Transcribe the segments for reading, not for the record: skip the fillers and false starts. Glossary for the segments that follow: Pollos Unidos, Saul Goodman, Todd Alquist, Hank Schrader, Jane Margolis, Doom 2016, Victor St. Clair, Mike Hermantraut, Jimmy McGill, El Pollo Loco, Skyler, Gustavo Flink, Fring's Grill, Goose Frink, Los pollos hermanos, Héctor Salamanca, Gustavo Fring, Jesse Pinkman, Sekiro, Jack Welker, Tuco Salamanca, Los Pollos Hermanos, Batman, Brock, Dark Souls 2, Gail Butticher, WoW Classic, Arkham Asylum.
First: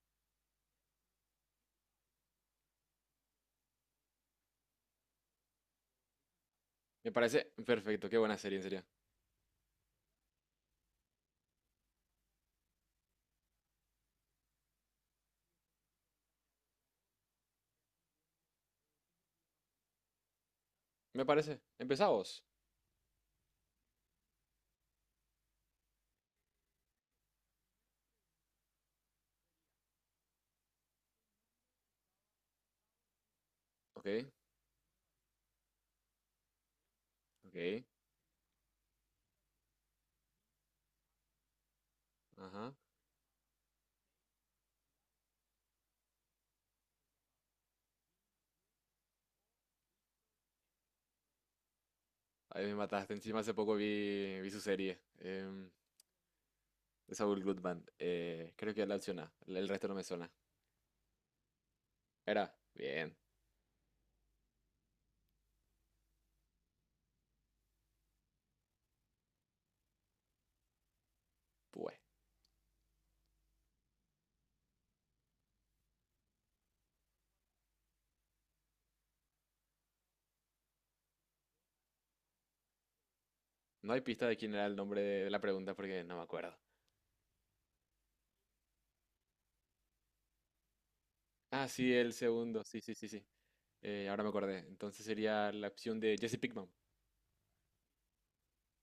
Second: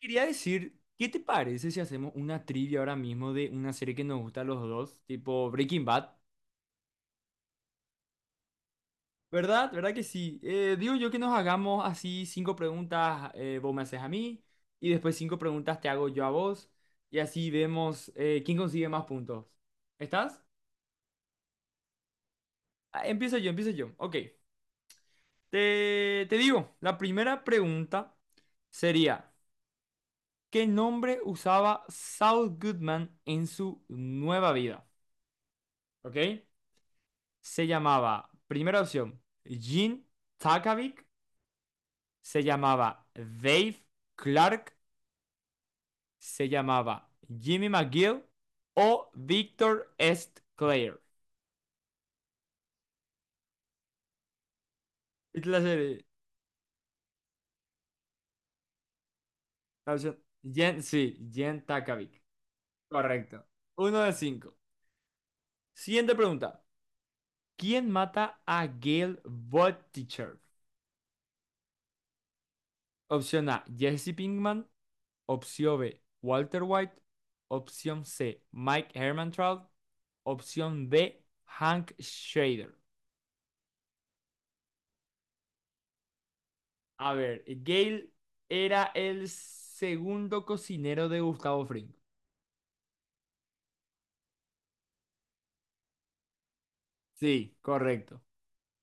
Quería decir, ¿qué te parece si hacemos una trivia ahora mismo de una serie que nos gusta a los dos, tipo Breaking Bad? Me parece perfecto, qué buena serie, en serio. ¿Verdad? ¿Verdad que sí? Digo yo que nos hagamos así cinco preguntas, vos me haces a mí, y después cinco preguntas te hago yo a vos, y así vemos quién consigue más puntos. ¿Estás? Me parece. Empezá vos. Ah, empiezo yo, empiezo yo. Ok. Te digo, la primera pregunta sería, ¿qué nombre usaba Saul Goodman en su Ok, nueva vida? ¿Ok? ok, Se llamaba, primera opción, Jim Takovic, se ajá. llamaba Dave Clark, se llamaba Jimmy McGill o Victor St. Clair. Ahí me mataste. Encima hace poco vi su serie. Es la serie, De Saul Goodman. Creo que la opción A. El resto la no me opción, suena. Jen, sí, Jim Takovic. Era. Bien, Correcto. Uno de cinco. Siguiente pregunta. ¿Quién mata a Gail Butticher? pues. Opción A, Jesse Pinkman. Opción B, Walter White. Opción C, Mike Hermantraut. Opción B, Hank Schrader. No hay pista de quién era el nombre de la pregunta porque no me acuerdo. A ver, Gale era el segundo cocinero de Gustavo Ah, Fring. sí, el segundo. Sí, sí, sí, sí. Ahora me acordé. Entonces sería la opción de Jesse Pinkman. Sí, correcto.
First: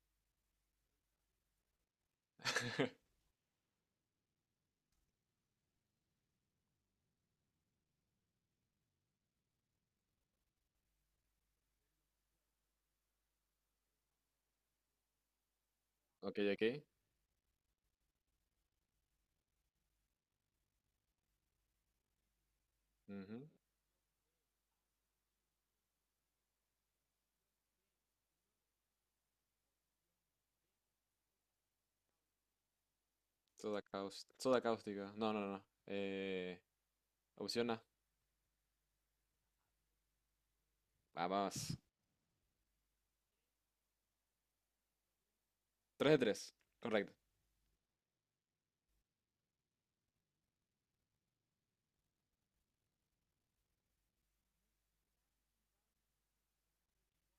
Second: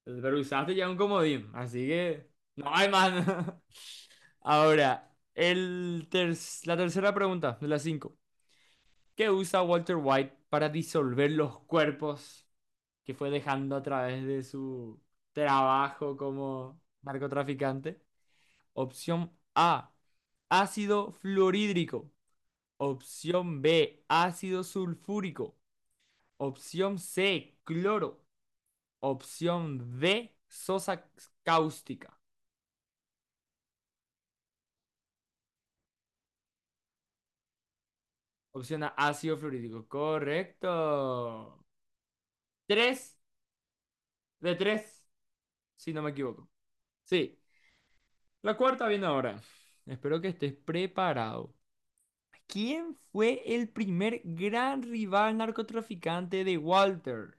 Pero usaste ya un comodín, así que no hay más. Ahora, la tercera pregunta de las cinco. ¿Qué usa Walter White para disolver los cuerpos que fue dejando a través de su trabajo Ok, ok. como narcotraficante? Opción A, ácido fluorhídrico. Ujú. Opción B, ácido sulfúrico. Opción C, cloro. Opción D, sosa cáustica. Soda caus- soda cáustica. No, no, no. No. Opción A. Opción A, ácido fluorhídrico. Correcto. Vamos. Tres de tres, si no me Tres de equivoco. tres, correcto. Sí, la cuarta viene ahora. Espero que estés preparado. ¿Quién fue el primer gran rival narcotraficante de Walter?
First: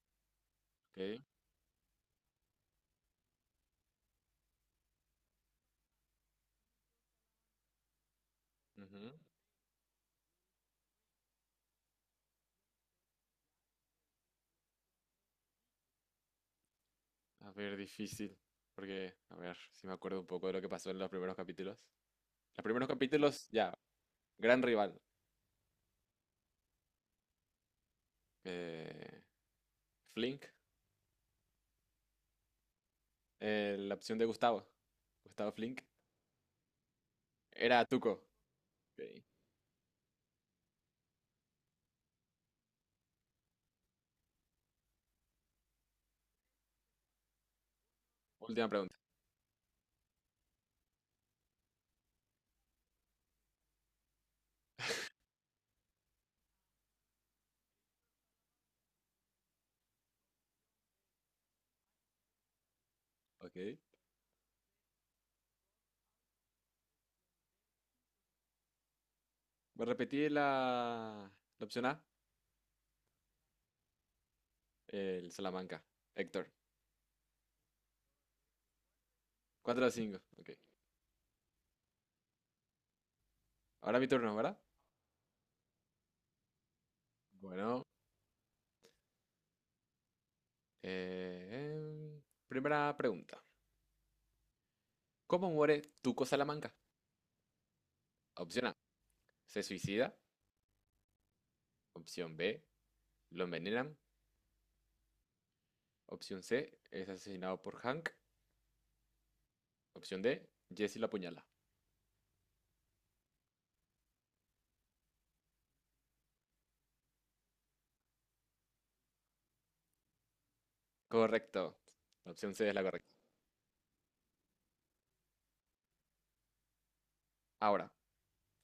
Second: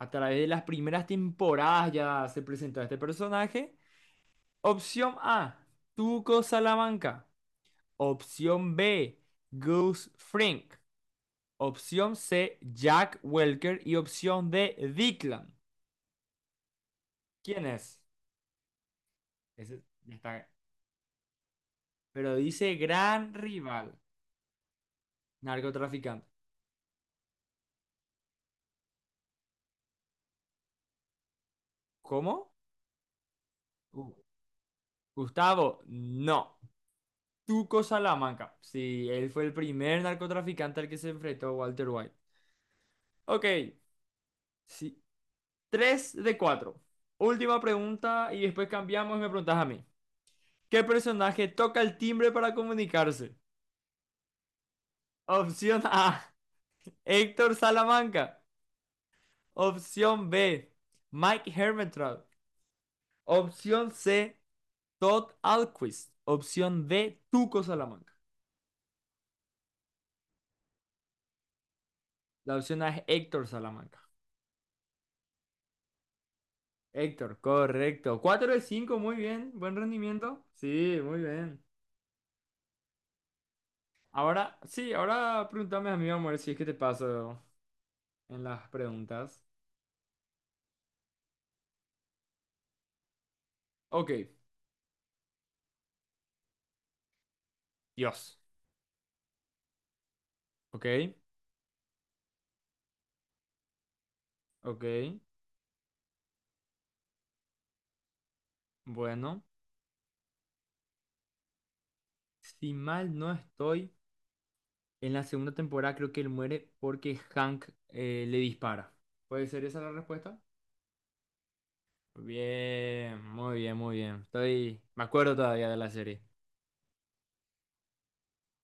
A través de las primeras Ok. temporadas ya se presentó este personaje. Opción A, Tuco Salamanca. Opción Ujú. B, Goose Frink. Opción C, Jack Welker. Y opción D, Declan. A ¿Quién ver, es? difícil. Porque, a ver, Ese si me ya acuerdo un poco está. de lo que pasó en los primeros capítulos. Pero Los dice primeros gran capítulos, ya, rival, gran rival. narcotraficante. eh, Flink, ¿Cómo? La Uh, opción de Gustavo. Gustavo Flink. Gustavo, no. Tuco Era Tuco. Salamanca. Ok, Sí, él fue el primer narcotraficante al que se enfrentó Walter White. Ok, sí. Tres de cuatro. Última pregunta y última después pregunta. cambiamos y me preguntas a mí. ¿Qué personaje toca el timbre para comunicarse? Opción A, Héctor Salamanca. Opción B, Mike Hermetrout. Ok. Opción C, Todd Alquist. Opción D, Tuco Salamanca. Voy a la opción A. La opción A es Héctor Salamanca. El Salamanca. Héctor. Héctor, correcto. Cuatro de cinco, muy bien. Buen Cuatro a cinco. rendimiento. Ok. Sí, muy bien. Ahora mi turno, ¿verdad? Ahora, sí, ahora pregúntame a mí, amor, si es que te paso Bueno. en las preguntas. eh, em, Primera pregunta. Ok, ¿Cómo muere Tuco Salamanca? Dios. Opción A, se suicida. Ok, Opción B, lo envenenan. ok, Opción C, es asesinado por Hank. bueno. Opción D, Jesse lo apuñala. Si mal no estoy, en la segunda temporada creo que él muere porque Hank le dispara. ¿Puede ser esa la respuesta? Correcto. La opción C es la correcta. Bien, muy bien, muy bien. Estoy. Me acuerdo todavía de la serie. Ahora,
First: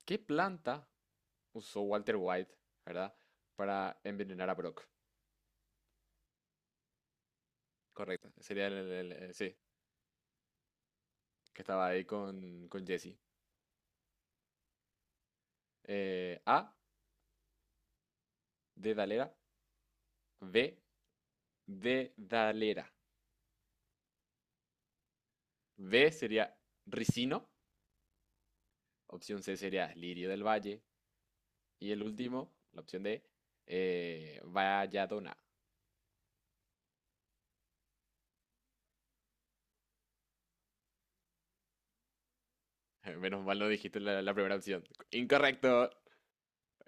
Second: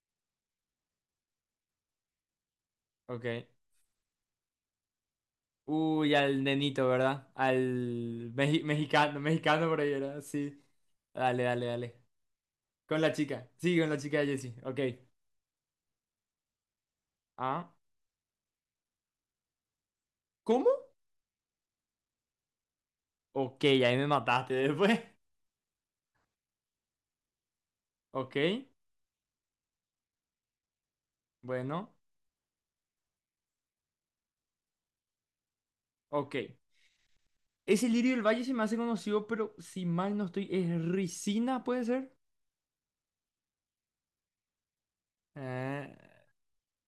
¿qué planta usó Walter White, verdad, Ok. para envenenar a Brock? Uy, al nenito, ¿verdad? Correcto. Sería Mexicano, sí, mexicano por ahí, ¿verdad? Sí. Dale, que dale, estaba dale. ahí con Con la Jesse. chica. Sí, con la chica de Jessie. Ok. A, Ah. de ¿Cómo? B, de Ok, ahí me mataste después. B sería ricino. Ok. Opción C sería lirio del valle. Bueno, Y el último, la opción D, Valladona. ok. Ese lirio del valle se me hace conocido, pero si mal no estoy, es Ricina, ¿puede ser? Menos mal no dijiste la primera opción. Eh, Incorrecto.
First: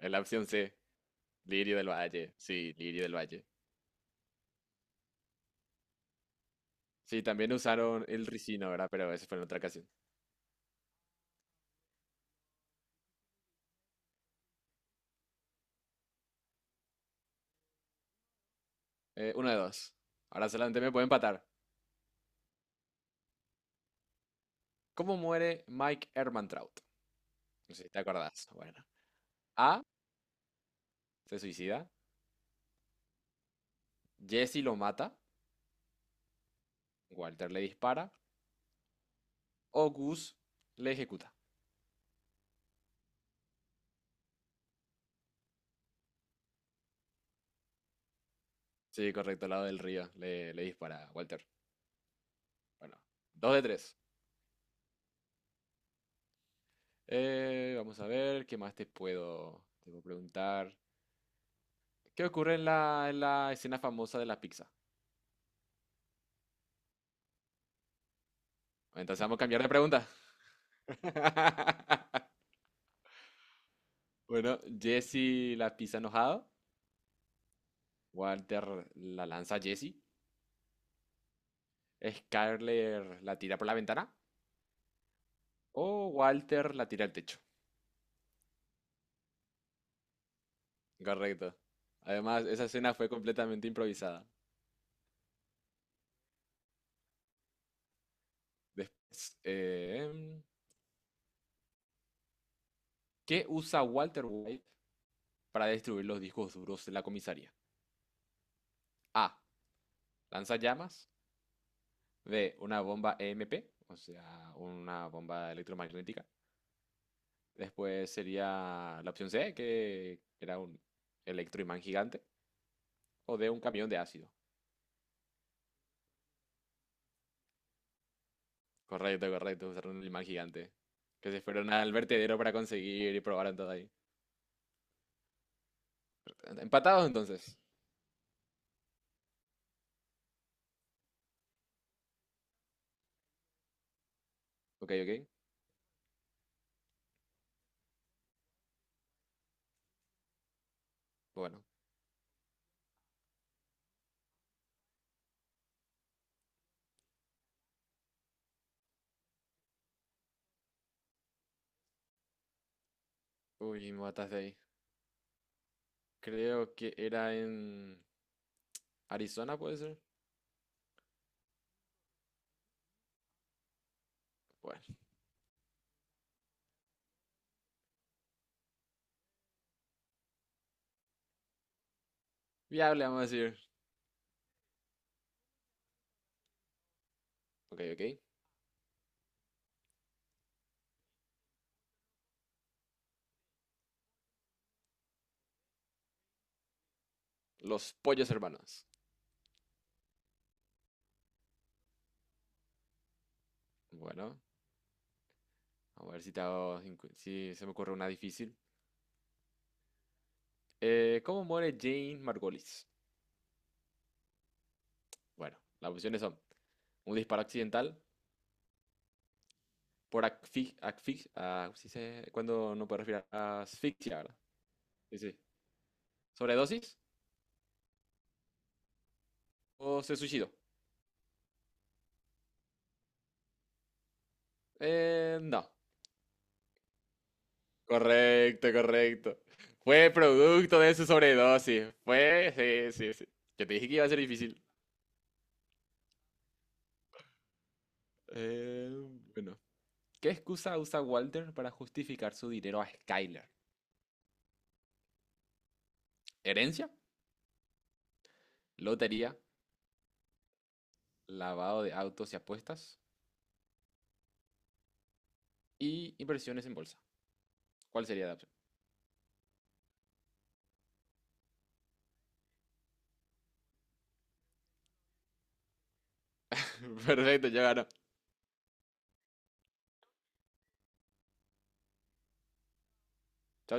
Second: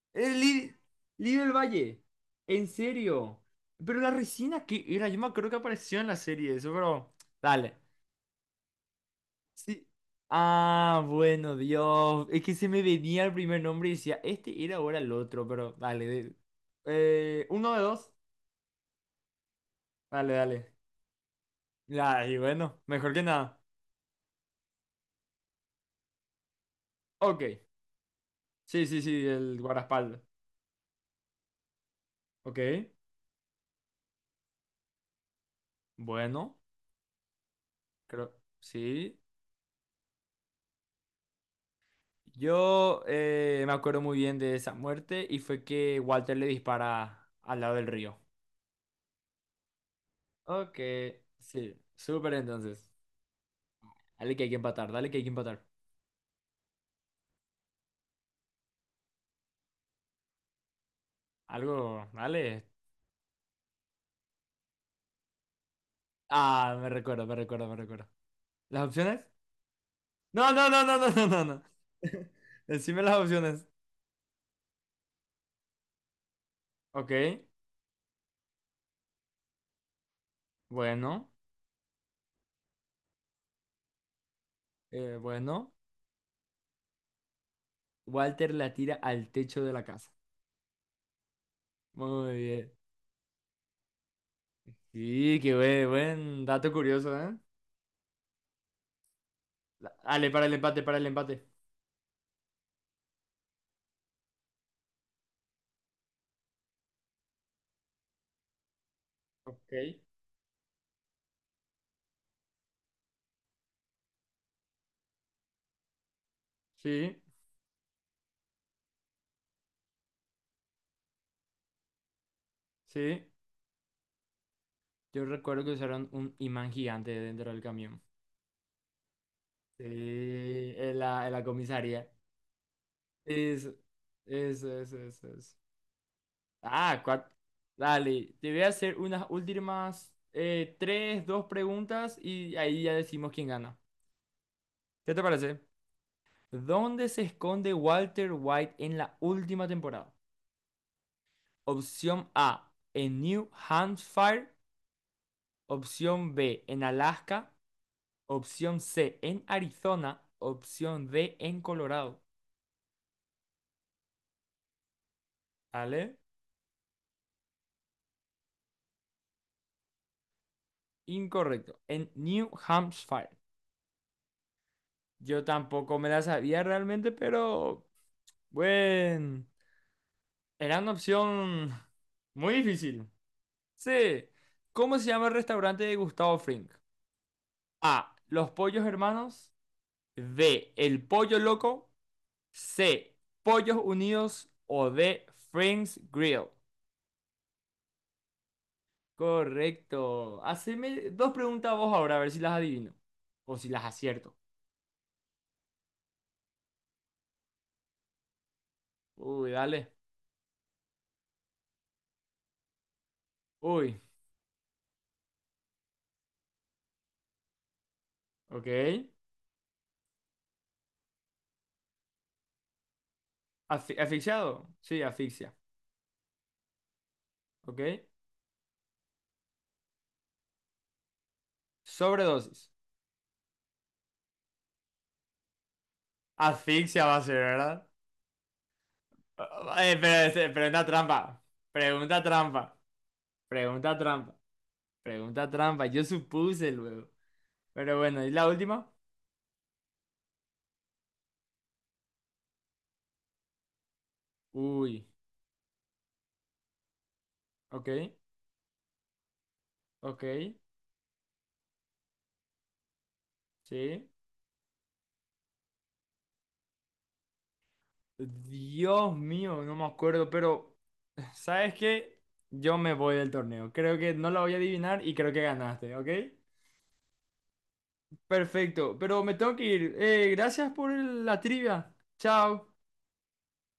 La el opción li- C, Lirio del lirio del valle. valle. En Sí, lirio del serio. valle. Pero la resina, ¿qué era? Yo me acuerdo que apareció en la serie eso, pero... Sí, también Dale. usaron el ricino, ¿verdad? Pero eso fue en otra Sí. ocasión. Ah, bueno, Dios. Es que se me venía el primer nombre y decía, este era ahora el otro, pero dale. Uno de dos. Uno de dos. Dale, Ahora dale. solamente me puedo empatar. Ya, y bueno, mejor que nada. ¿Cómo muere Mike Hermantraut? Ok. No sé si te acordás. Bueno. Sí, sí, sí, el A. guardaespaldas. Se suicida. Ok. Jesse lo mata. Bueno, Walter le dispara. creo, sí. O Gus le ejecuta. Yo me acuerdo muy bien de esa muerte y fue que Walter le dispara al lado del río. Sí, correcto, al lado del río. Le Ok, dispara a Walter. sí, súper entonces. Bueno, dos de tres. Dale que hay que empatar, dale que hay que empatar. Vamos a ver, ¿qué más te puedo preguntar? Algo, ¿Qué ocurre dale. en en la escena famosa de la pizza? Ah, me recuerdo, me recuerdo, me recuerdo. ¿Las opciones? Entonces vamos a cambiar de pregunta. No, no, no, no, no, no, no, no. Decime las opciones. Bueno, Jesse la pizza enojado, Ok, Walter la lanza a Jesse, bueno, Skyler la tira por la ventana bueno. o Walter la tira al techo. Walter la tira al techo de la casa. Correcto. Muy Además, esa bien. escena fue completamente improvisada. Sí, qué buen, buen dato curioso, ¿eh? Después, Dale, para el empate, para el empate. ¿qué usa Walter White para destruir los discos duros de la comisaría? A. Ok. Lanza llamas. B, una bomba EMP, o sea, una bomba electromagnética. Sí, Después sería la opción C, que era un electroimán gigante. sí. O D, un camión de ácido. Yo recuerdo que usaron un imán gigante dentro del camión. Correcto, correcto, Sí, usaron un imán gigante. en la, Que en se la fueron al comisaría. vertedero para conseguir y probaron todo Eso, ahí. eso, eso, eso, eso. Ah, Empatados cua- entonces. Dale, te voy a hacer unas últimas tres, dos preguntas y ahí ya decimos quién gana. Ok, ¿Qué te ok. parece? ¿Dónde se esconde Walter White en la última temporada? Bueno. Opción A, en New Hampshire. Opción B, en Alaska. Opción C en Arizona. Opción D en Colorado. Uy, me mataste ahí. ¿Vale? Creo que era en Arizona, puede ser. Incorrecto. En New Hampshire. Bueno, Yo tampoco me la sabía realmente, pero bueno. Era una opción muy viable, difícil. vamos a decir. C. ¿Cómo se llama el restaurante de Gustavo Fring? Ok, A. ok. Los Pollos Hermanos. B. El Pollo Loco. C. Pollos Unidos. O D. Fring's Grill. Los pollos hermanos. Correcto. Haceme dos preguntas vos ahora, a ver si las adivino. O si las acierto. Bueno, a ver si te hago, si se me ocurre una difícil. Uy, dale. ¿Cómo muere Jane Margolis? Uy, Bueno, las opciones son un disparo accidental, ok. por asfixia, cuando no puede respirar, ah, asfixia, ¿verdad? ¿Asfixiado? Sí, Sí, sí. asfixia. ¿Sobredosis Ok. o se suicidó? Sobredosis. No. Asfixia va a ser, ¿verdad? Correcto, correcto. Ah, Fue pero, este, producto pregunta de su trampa. sobredosis. Pregunta trampa. Fue, sí, sí, sí. Yo te dije que Pregunta iba a ser trampa. difícil. Pregunta trampa. Yo supuse luego. Pero bueno, ¿y la Eh, última? bueno. ¿Qué excusa usa Walter para justificar su dinero a Skyler? Uy, ¿Herencia? ok. Lotería, Ok. lavado de autos y apuestas Sí. y inversiones en bolsa. ¿Cuál sería la opción? Dios mío, no me acuerdo, pero ¿sabes qué? Yo me voy del torneo. Creo que no la voy a adivinar y creo que ganaste, ¿ok? Perfecto, ya ganó. Perfecto, pero me tengo que ir. Gracias por la trivia. Chao. Chao, chao.